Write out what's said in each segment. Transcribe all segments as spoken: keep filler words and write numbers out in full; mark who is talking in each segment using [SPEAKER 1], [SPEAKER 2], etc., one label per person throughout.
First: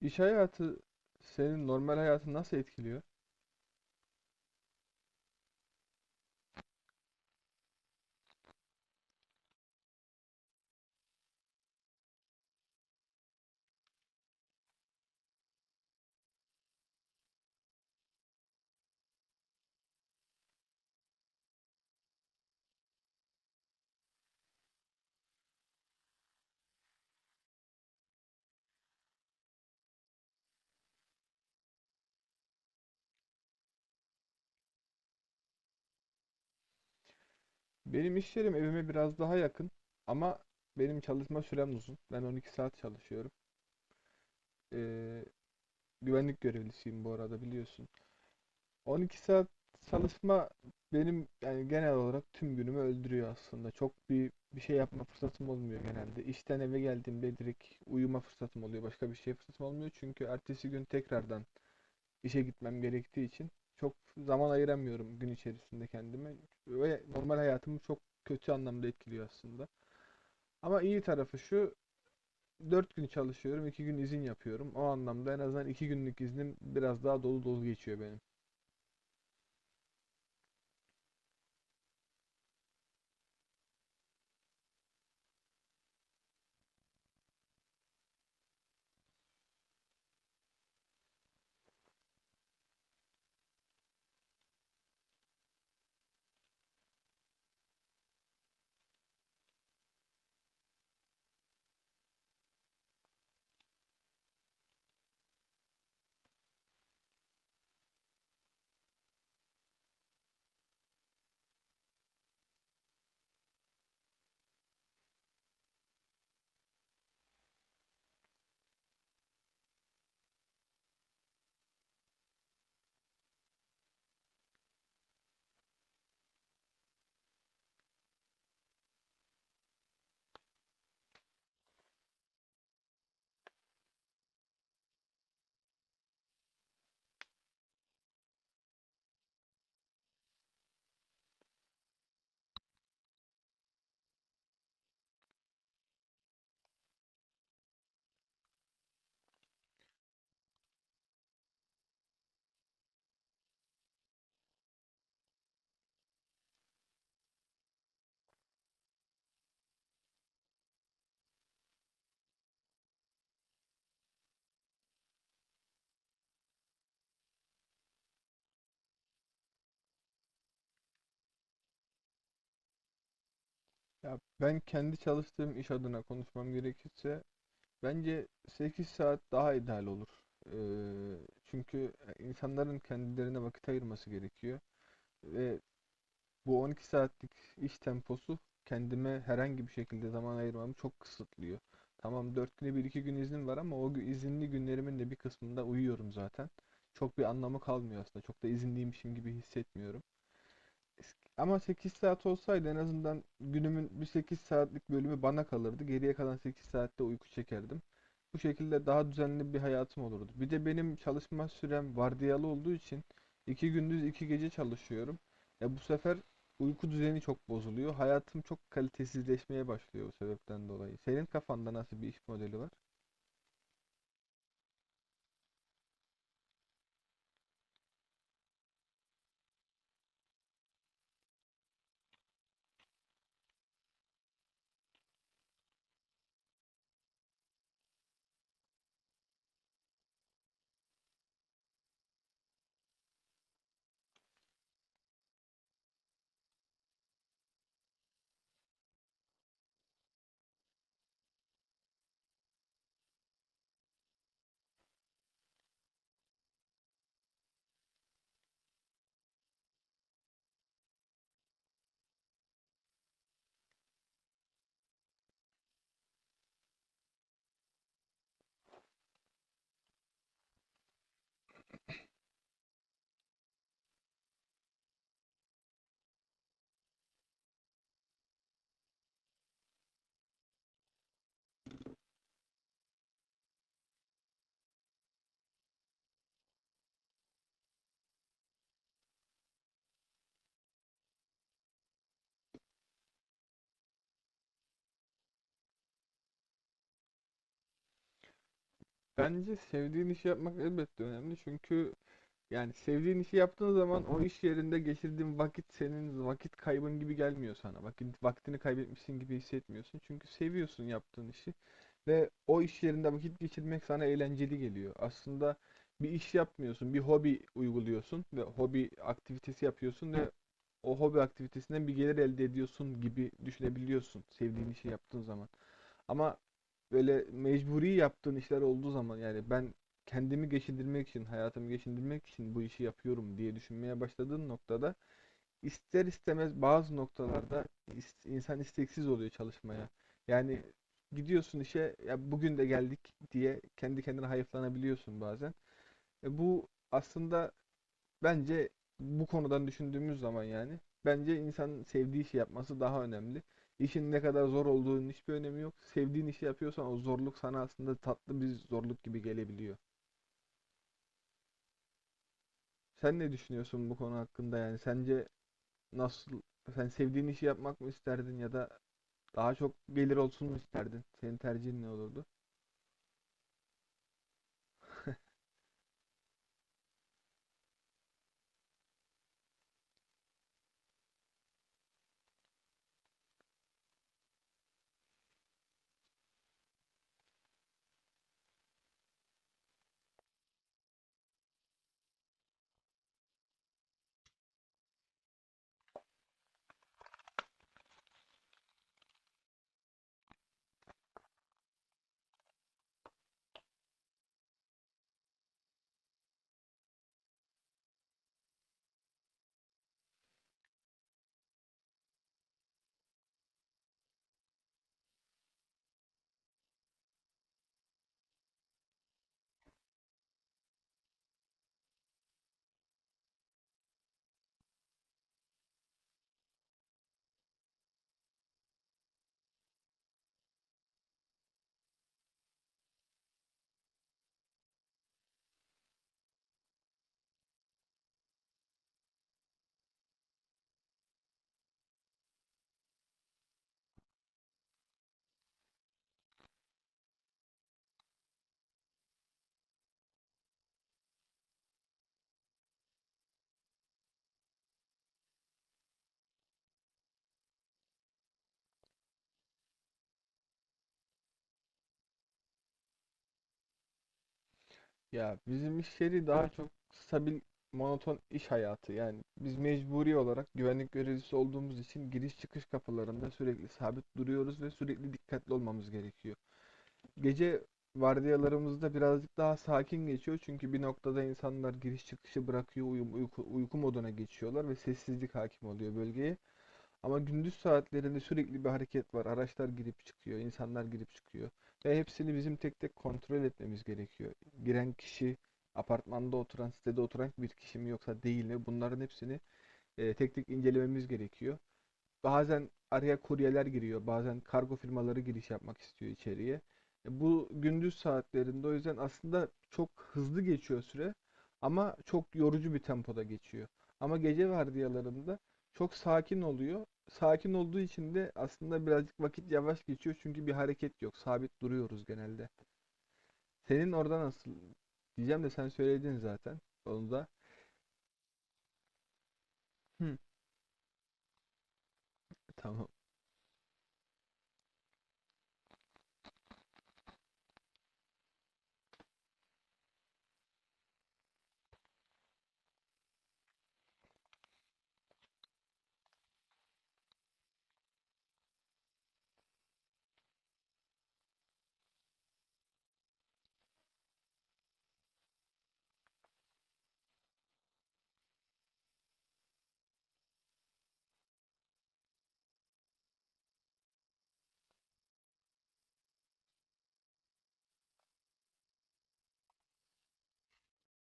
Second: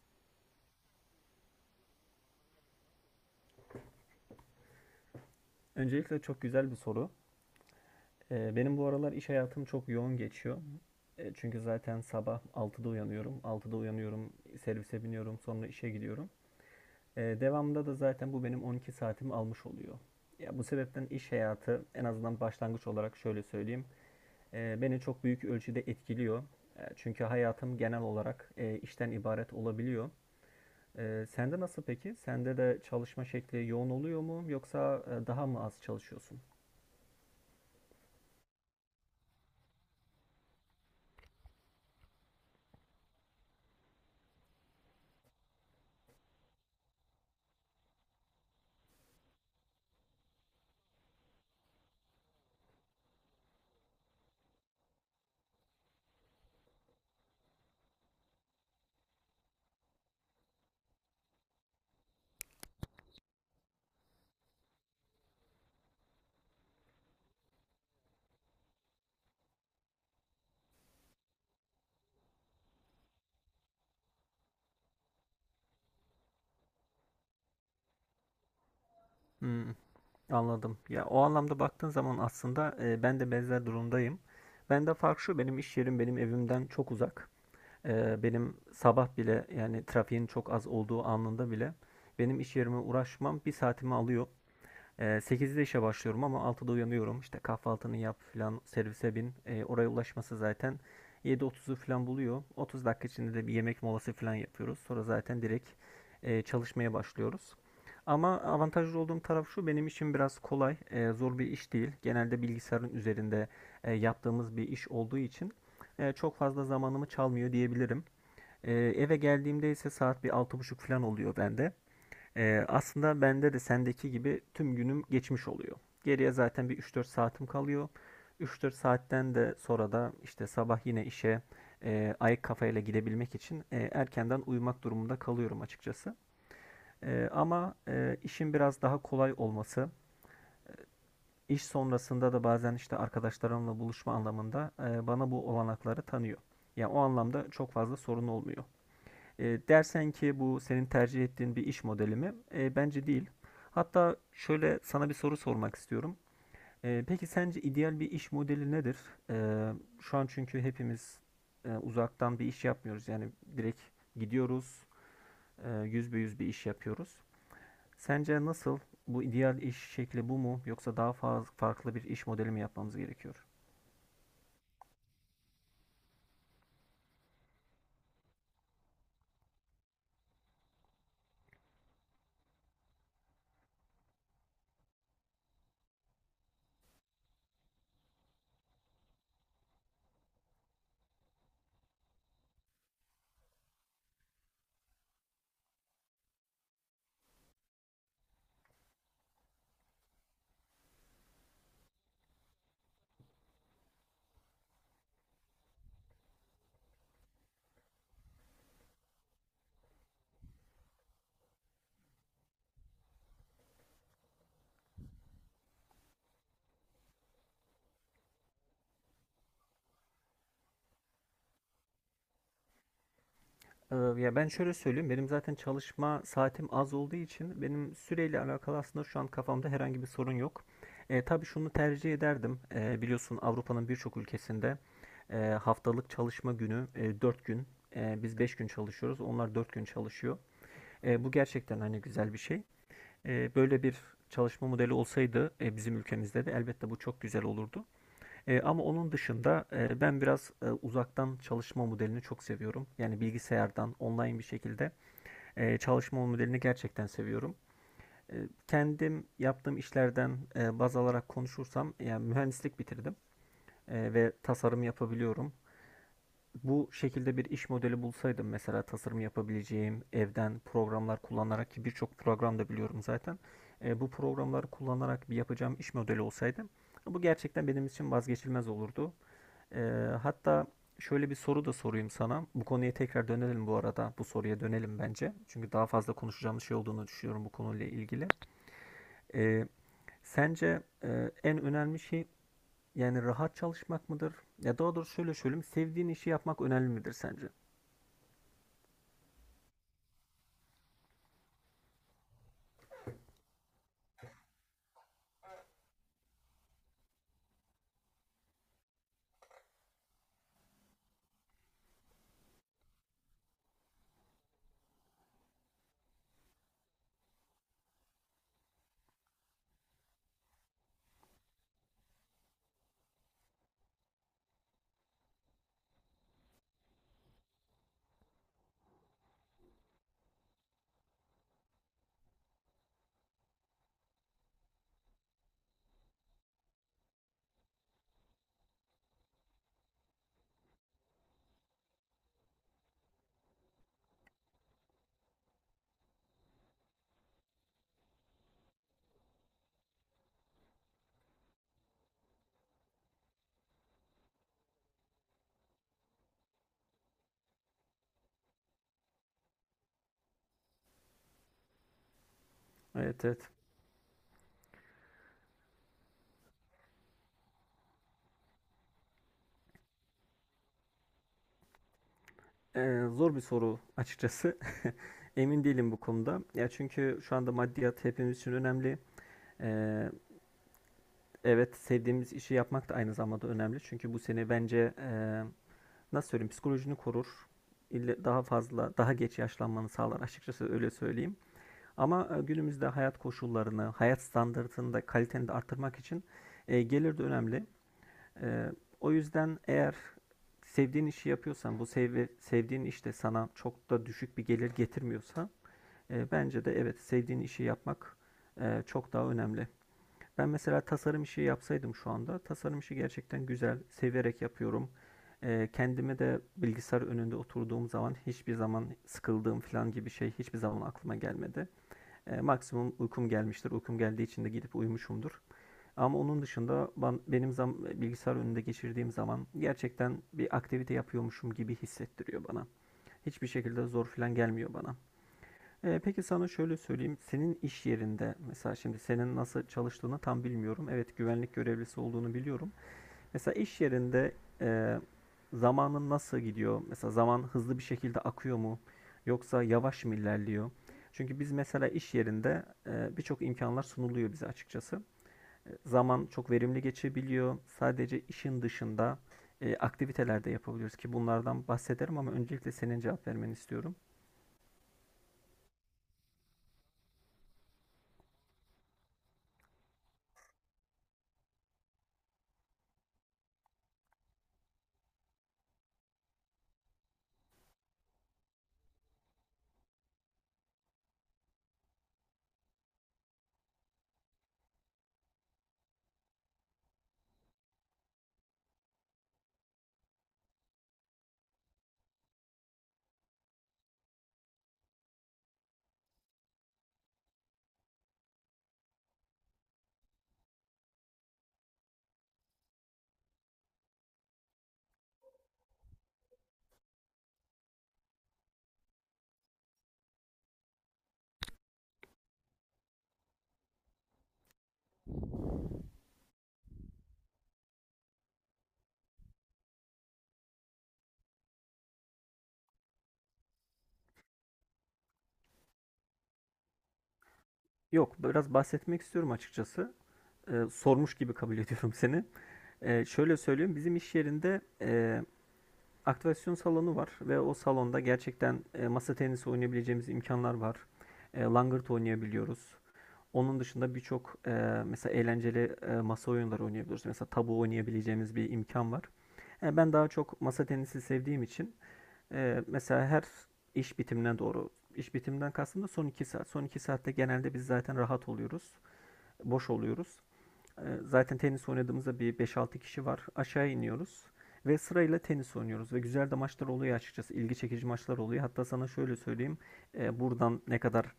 [SPEAKER 1] İş hayatı senin normal hayatını nasıl etkiliyor?
[SPEAKER 2] Öncelikle çok güzel bir soru. Ee, benim bu aralar iş hayatım çok yoğun geçiyor. E, çünkü zaten sabah altıda uyanıyorum. altıda uyanıyorum, servise biniyorum, sonra işe gidiyorum. E, devamında da zaten bu benim on iki saatimi almış oluyor. Ya bu sebepten iş hayatı en azından başlangıç olarak şöyle söyleyeyim. e, beni çok büyük ölçüde etkiliyor. E, çünkü hayatım genel olarak e, işten ibaret olabiliyor. E, sende nasıl peki? Sende de çalışma şekli yoğun oluyor mu yoksa e, daha mı az çalışıyorsun?
[SPEAKER 1] Benim iş yerim evime biraz daha yakın ama benim çalışma sürem uzun. Ben on iki saat çalışıyorum. Ee, Güvenlik görevlisiyim bu arada biliyorsun. on iki saat çalışma benim yani genel olarak tüm günümü öldürüyor aslında. Çok bir bir şey yapma fırsatım olmuyor genelde. İşten eve geldiğimde direkt uyuma fırsatım oluyor. Başka bir şey fırsatım olmuyor çünkü ertesi gün tekrardan işe gitmem gerektiği için çok zaman ayıramıyorum gün içerisinde kendime ve normal hayatımı çok kötü anlamda etkiliyor aslında. Ama iyi tarafı şu, dört gün çalışıyorum, iki gün izin yapıyorum. O anlamda en azından iki günlük iznim biraz daha dolu dolu geçiyor benim.
[SPEAKER 2] Hmm. Anladım. Ya o anlamda baktığın zaman aslında e, ben de benzer durumdayım. Ben de fark şu benim iş yerim benim evimden çok uzak. E, benim sabah bile yani trafiğin çok az olduğu anında bile benim iş yerime uğraşmam bir saatimi alıyor. Ee, sekizde işe başlıyorum ama altıda uyanıyorum. İşte kahvaltını yap filan servise bin. Ee, oraya ulaşması zaten yedi otuzu falan buluyor. otuz dakika içinde de bir yemek molası falan yapıyoruz. Sonra zaten direkt e, çalışmaya başlıyoruz. Ama avantajlı olduğum taraf şu benim için biraz kolay, e, zor bir iş değil. Genelde bilgisayarın üzerinde e, yaptığımız bir iş olduğu için e, çok fazla zamanımı çalmıyor diyebilirim. E, eve geldiğimde ise saat bir altı buçuk falan oluyor bende. Ee, aslında bende de sendeki gibi tüm günüm geçmiş oluyor. Geriye zaten bir üç dört saatim kalıyor. Üç dört saatten de sonra da işte sabah yine işe e, ayık kafayla gidebilmek için e, erkenden uyumak durumunda kalıyorum açıkçası. E, ama e, işin biraz daha kolay olması, iş sonrasında da bazen işte arkadaşlarımla buluşma anlamında e, bana bu olanakları tanıyor. Yani o anlamda çok fazla sorun olmuyor. E, dersen ki bu senin tercih ettiğin bir iş modeli mi? E, bence değil. Hatta şöyle sana bir soru sormak istiyorum. E, peki sence ideal bir iş modeli nedir? E, şu an çünkü hepimiz e, uzaktan bir iş yapmıyoruz. Yani direkt gidiyoruz, e, yüz be yüz bir iş yapıyoruz. Sence nasıl? Bu ideal iş şekli bu mu? Yoksa daha fazla farklı bir iş modeli mi yapmamız gerekiyor?
[SPEAKER 1] Ya ben kendi çalıştığım iş adına konuşmam gerekirse bence sekiz saat daha ideal olur. Ee, Çünkü insanların kendilerine vakit ayırması gerekiyor ve bu on iki saatlik iş temposu kendime herhangi bir şekilde zaman ayırmamı çok kısıtlıyor. Tamam, dört güne bir iki gün iznim var ama o gü- izinli günlerimin de bir kısmında uyuyorum zaten. Çok bir anlamı kalmıyor aslında. Çok da izinliymişim gibi hissetmiyorum. Ama sekiz saat olsaydı en azından günümün bir sekiz saatlik bölümü bana kalırdı. Geriye kalan sekiz saatte uyku çekerdim. Bu şekilde daha düzenli bir hayatım olurdu. Bir de benim çalışma sürem vardiyalı olduğu için iki gündüz iki gece çalışıyorum. E, bu sefer uyku düzeni çok bozuluyor. Hayatım çok kalitesizleşmeye başlıyor bu sebepten dolayı. Senin kafanda nasıl bir iş modeli var?
[SPEAKER 2] Ee, Ya ben şöyle söyleyeyim. Benim zaten çalışma saatim az olduğu için benim süreyle alakalı aslında şu an kafamda herhangi bir sorun yok. E, tabii şunu tercih ederdim. E, biliyorsun Avrupa'nın birçok ülkesinde e, haftalık çalışma günü e, dört gün. E, biz beş gün çalışıyoruz. Onlar dört gün çalışıyor. E, bu gerçekten hani güzel bir şey. E, böyle bir çalışma modeli olsaydı e, bizim ülkemizde de elbette bu çok güzel olurdu. E, ama onun dışında e, ben biraz e, uzaktan çalışma modelini çok seviyorum. Yani bilgisayardan online bir şekilde e, çalışma modelini gerçekten seviyorum. E, kendim yaptığım işlerden e, baz alarak konuşursam, yani mühendislik bitirdim e, ve tasarım yapabiliyorum. Bu şekilde bir iş modeli bulsaydım mesela tasarım yapabileceğim evden programlar kullanarak ki birçok program da biliyorum zaten. E, bu programları kullanarak bir yapacağım iş modeli olsaydı bu gerçekten benim için vazgeçilmez olurdu. Ee, hatta şöyle bir soru da sorayım sana. Bu konuya tekrar dönelim bu arada. Bu soruya dönelim bence. Çünkü daha fazla konuşacağımız şey olduğunu düşünüyorum bu konuyla ilgili. Ee, sence e, en önemli şey yani rahat çalışmak mıdır? Ya daha doğrusu şöyle söyleyeyim. Sevdiğin işi yapmak önemli midir sence?
[SPEAKER 1] Bence sevdiğin işi yapmak elbette önemli, çünkü yani sevdiğin işi yaptığın zaman o iş yerinde geçirdiğin vakit senin vakit kaybın gibi gelmiyor sana. Vakit, vaktini kaybetmişsin gibi hissetmiyorsun. Çünkü seviyorsun yaptığın işi ve o iş yerinde vakit geçirmek sana eğlenceli geliyor. Aslında bir iş yapmıyorsun, bir hobi uyguluyorsun ve hobi aktivitesi yapıyorsun ve o hobi aktivitesinden bir gelir elde ediyorsun gibi düşünebiliyorsun sevdiğin işi yaptığın zaman. Ama böyle mecburi yaptığın işler olduğu zaman, yani ben kendimi geçindirmek için, hayatımı geçindirmek için bu işi yapıyorum diye düşünmeye başladığın noktada ister istemez bazı noktalarda is- insan isteksiz oluyor çalışmaya. Yani gidiyorsun işe, ya bugün de geldik diye kendi kendine hayıflanabiliyorsun bazen. E, bu aslında bence bu konudan düşündüğümüz zaman yani bence insanın sevdiği işi yapması daha önemli. İşin ne kadar zor olduğunun hiçbir önemi yok. Sevdiğin işi yapıyorsan o zorluk sana aslında tatlı bir zorluk gibi gelebiliyor. Sen
[SPEAKER 2] Evet,
[SPEAKER 1] ne
[SPEAKER 2] evet.
[SPEAKER 1] düşünüyorsun bu konu hakkında yani? Sence nasıl, sen sevdiğin işi yapmak mı isterdin ya da daha çok gelir olsun mu isterdin? Senin tercihin ne olurdu?
[SPEAKER 2] Ee, zor bir soru açıkçası. Emin değilim bu konuda. Ya çünkü şu anda maddiyat hepimiz için önemli. Ee, evet sevdiğimiz işi yapmak da aynı zamanda önemli. Çünkü bu seni bence e, nasıl söyleyeyim psikolojini korur. Daha fazla, daha geç yaşlanmanı sağlar. Açıkçası öyle söyleyeyim. Ama e, günümüzde hayat koşullarını, hayat standartını da kaliteni de arttırmak için e, gelir de önemli. E, o yüzden eğer sevdiğin işi yapıyorsan, bu sev sevdiğin iş de sana çok da düşük bir gelir getirmiyorsa, e, bence de evet sevdiğin işi yapmak e, çok daha önemli. Ben mesela tasarım işi yapsaydım şu anda, tasarım işi gerçekten güzel, severek yapıyorum. Ee, kendime de bilgisayar önünde oturduğum zaman hiçbir zaman sıkıldığım falan gibi şey hiçbir zaman aklıma gelmedi. Ee, maksimum uykum gelmiştir. Uykum geldiği için de gidip uyumuşumdur. Ama onun dışında ben, benim zam, bilgisayar önünde geçirdiğim zaman gerçekten bir aktivite yapıyormuşum gibi hissettiriyor bana. Hiçbir şekilde zor falan gelmiyor bana. Eee, peki sana şöyle söyleyeyim. Senin iş yerinde mesela şimdi senin nasıl çalıştığını tam bilmiyorum. Evet, güvenlik görevlisi olduğunu biliyorum. Mesela iş yerinde eee, zamanın nasıl gidiyor? Mesela zaman hızlı bir şekilde akıyor mu? Yoksa yavaş mı ilerliyor? Çünkü biz mesela iş yerinde eee, birçok imkanlar sunuluyor bize açıkçası. E, zaman çok verimli geçebiliyor. Sadece işin dışında eee, aktiviteler de yapabiliyoruz ki bunlardan bahsederim ama öncelikle senin cevap vermeni istiyorum.
[SPEAKER 1] Ya bizim iş yeri daha çok stabil, monoton iş hayatı. Yani biz mecburi olarak güvenlik görevlisi olduğumuz için giriş çıkış kapılarında sürekli sabit duruyoruz ve sürekli dikkatli olmamız gerekiyor. Gece vardiyalarımızda birazcık daha sakin geçiyor çünkü bir noktada insanlar giriş çıkışı bırakıyor, uyum, uyku, uyku moduna geçiyorlar ve sessizlik hakim oluyor bölgeye. Ama gündüz saatlerinde sürekli bir hareket var. Araçlar girip çıkıyor, insanlar girip çıkıyor. Ve hepsini bizim tek tek kontrol etmemiz gerekiyor. Giren kişi, apartmanda oturan, sitede oturan bir kişi mi yoksa değil mi? Bunların hepsini e, tek tek incelememiz gerekiyor. Bazen araya kuryeler giriyor, bazen kargo firmaları giriş yapmak istiyor içeriye. E, Bu gündüz saatlerinde o yüzden aslında çok hızlı geçiyor süre ama çok yorucu bir tempoda geçiyor. Ama gece vardiyalarında çok sakin oluyor. Sakin olduğu için de aslında birazcık vakit yavaş geçiyor çünkü bir hareket yok. Sabit duruyoruz genelde. Senin orada nasıl diyeceğim de sen söyledin zaten. Onu da.
[SPEAKER 2] Yok, biraz bahsetmek istiyorum açıkçası.
[SPEAKER 1] Hı,
[SPEAKER 2] e, sormuş gibi kabul ediyorum seni.
[SPEAKER 1] tamam.
[SPEAKER 2] E, şöyle söyleyeyim, bizim iş yerinde e, aktivasyon salonu var ve o salonda gerçekten e, masa tenisi oynayabileceğimiz imkanlar var. E, langırt oynayabiliyoruz. Onun dışında birçok e, mesela eğlenceli e, masa oyunları oynayabiliyoruz. Mesela tabu oynayabileceğimiz bir imkan var. E, ben daha çok masa tenisi sevdiğim için e, mesela her iş bitimine doğru, iş bitiminden kastım da son iki saat. Son iki saatte genelde biz zaten rahat oluyoruz, boş oluyoruz. Ee, Zaten tenis oynadığımızda bir beş altı kişi var. Aşağı iniyoruz ve sırayla tenis oynuyoruz ve güzel de maçlar oluyor açıkçası. İlgi çekici maçlar oluyor. Hatta sana şöyle söyleyeyim. e, Buradan ne kadar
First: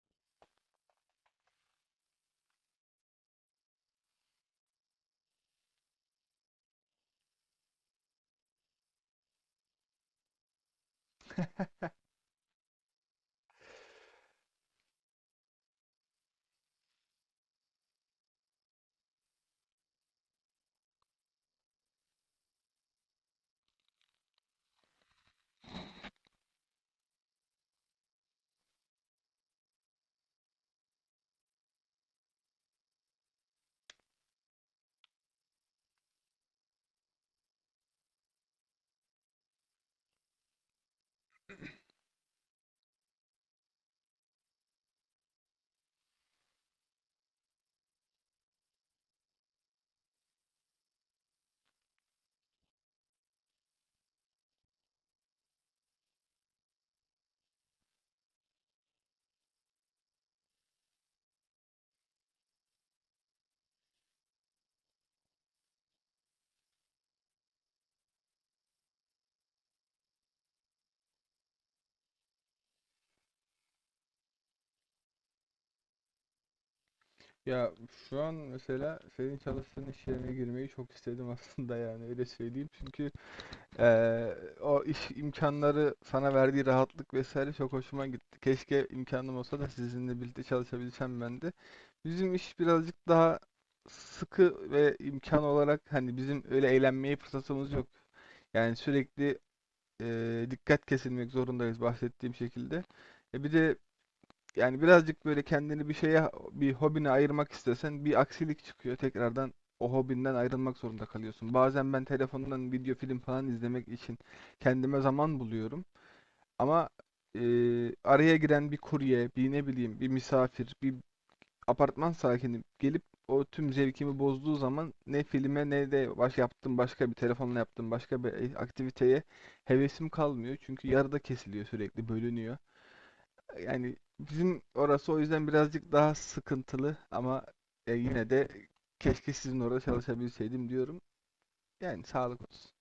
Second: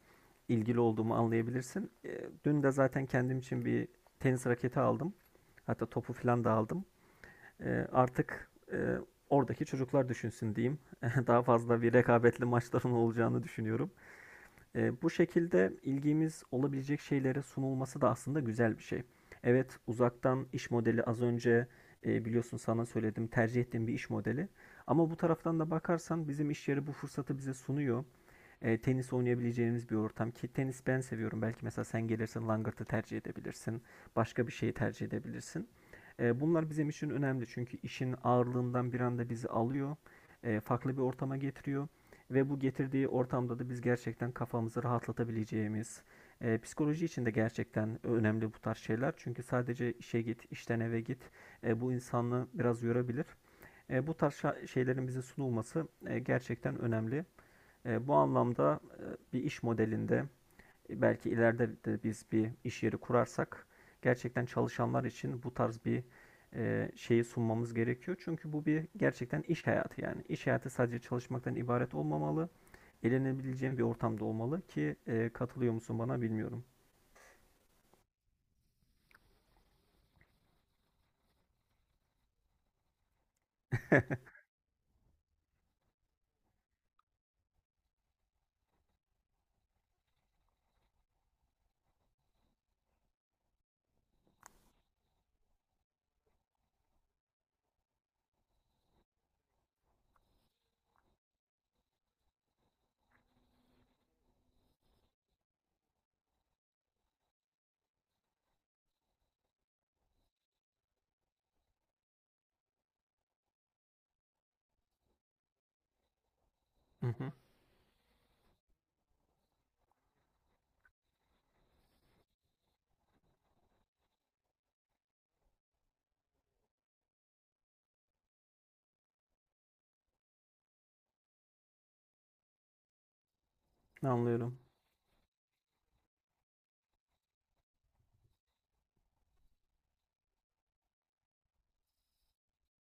[SPEAKER 2] ilgili olduğumu anlayabilirsin. E, Dün de zaten kendim için bir tenis raketi aldım. Hatta topu falan da aldım. E, Artık e, oradaki çocuklar düşünsün diyeyim. Daha fazla bir rekabetli maçların olacağını düşünüyorum. E, bu şekilde ilgimiz olabilecek şeylere sunulması da aslında güzel bir şey. Evet, uzaktan iş modeli az önce e, biliyorsun sana söyledim tercih ettiğim bir iş modeli. Ama bu taraftan da bakarsan bizim iş yeri bu fırsatı bize sunuyor e, tenis oynayabileceğimiz bir ortam ki tenis ben seviyorum. Belki mesela sen gelirsin langırtı tercih edebilirsin. Başka bir şeyi tercih edebilirsin. E, bunlar bizim için önemli çünkü işin ağırlığından bir anda bizi alıyor. e, farklı bir ortama getiriyor. Ve bu getirdiği ortamda da biz gerçekten kafamızı rahatlatabileceğimiz, e, psikoloji için de gerçekten önemli bu tarz şeyler. Çünkü sadece işe git, işten eve git e, bu insanı biraz yorabilir. E, bu tarz şeylerin bize sunulması e, gerçekten önemli. E, bu anlamda e, bir iş modelinde e, belki ileride de biz bir iş yeri kurarsak gerçekten çalışanlar için bu tarz bir e, şeyi sunmamız gerekiyor. Çünkü bu bir gerçekten iş hayatı yani. İş hayatı sadece çalışmaktan ibaret olmamalı. Eğlenebileceğin bir ortamda olmalı ki e, katılıyor musun bana bilmiyorum.
[SPEAKER 1] Ya şu an mesela senin çalıştığın iş yerine girmeyi çok istedim aslında, yani öyle söyleyeyim. Çünkü eee, o iş imkanları sana verdiği rahatlık vesaire çok hoşuma gitti. Keşke imkanım olsa da sizinle birlikte çalışabilsem ben de. Bizim iş birazcık daha sıkı ve imkan olarak hani bizim öyle eğlenmeye fırsatımız yok. Yani sürekli eee, dikkat kesilmek zorundayız bahsettiğim şekilde. E, bir de yani birazcık böyle kendini bir şeye, bir hobine ayırmak istesen bir aksilik çıkıyor. Tekrardan o hobinden ayrılmak zorunda kalıyorsun. Bazen ben telefondan video film falan izlemek için kendime zaman buluyorum. Ama e, araya giren bir kurye, bir ne bileyim, bir misafir, bir apartman sakini gelip o tüm zevkimi bozduğu zaman ne filme ne de baş yaptığım başka bir telefonla yaptığım başka bir e, aktiviteye hevesim kalmıyor. Çünkü yarıda kesiliyor sürekli, bölünüyor. Yani
[SPEAKER 2] Anlıyorum.
[SPEAKER 1] bizim orası o yüzden birazcık daha sıkıntılı ama e, yine de keşke sizin orada çalışabilseydim diyorum. Yani sağlık olsun.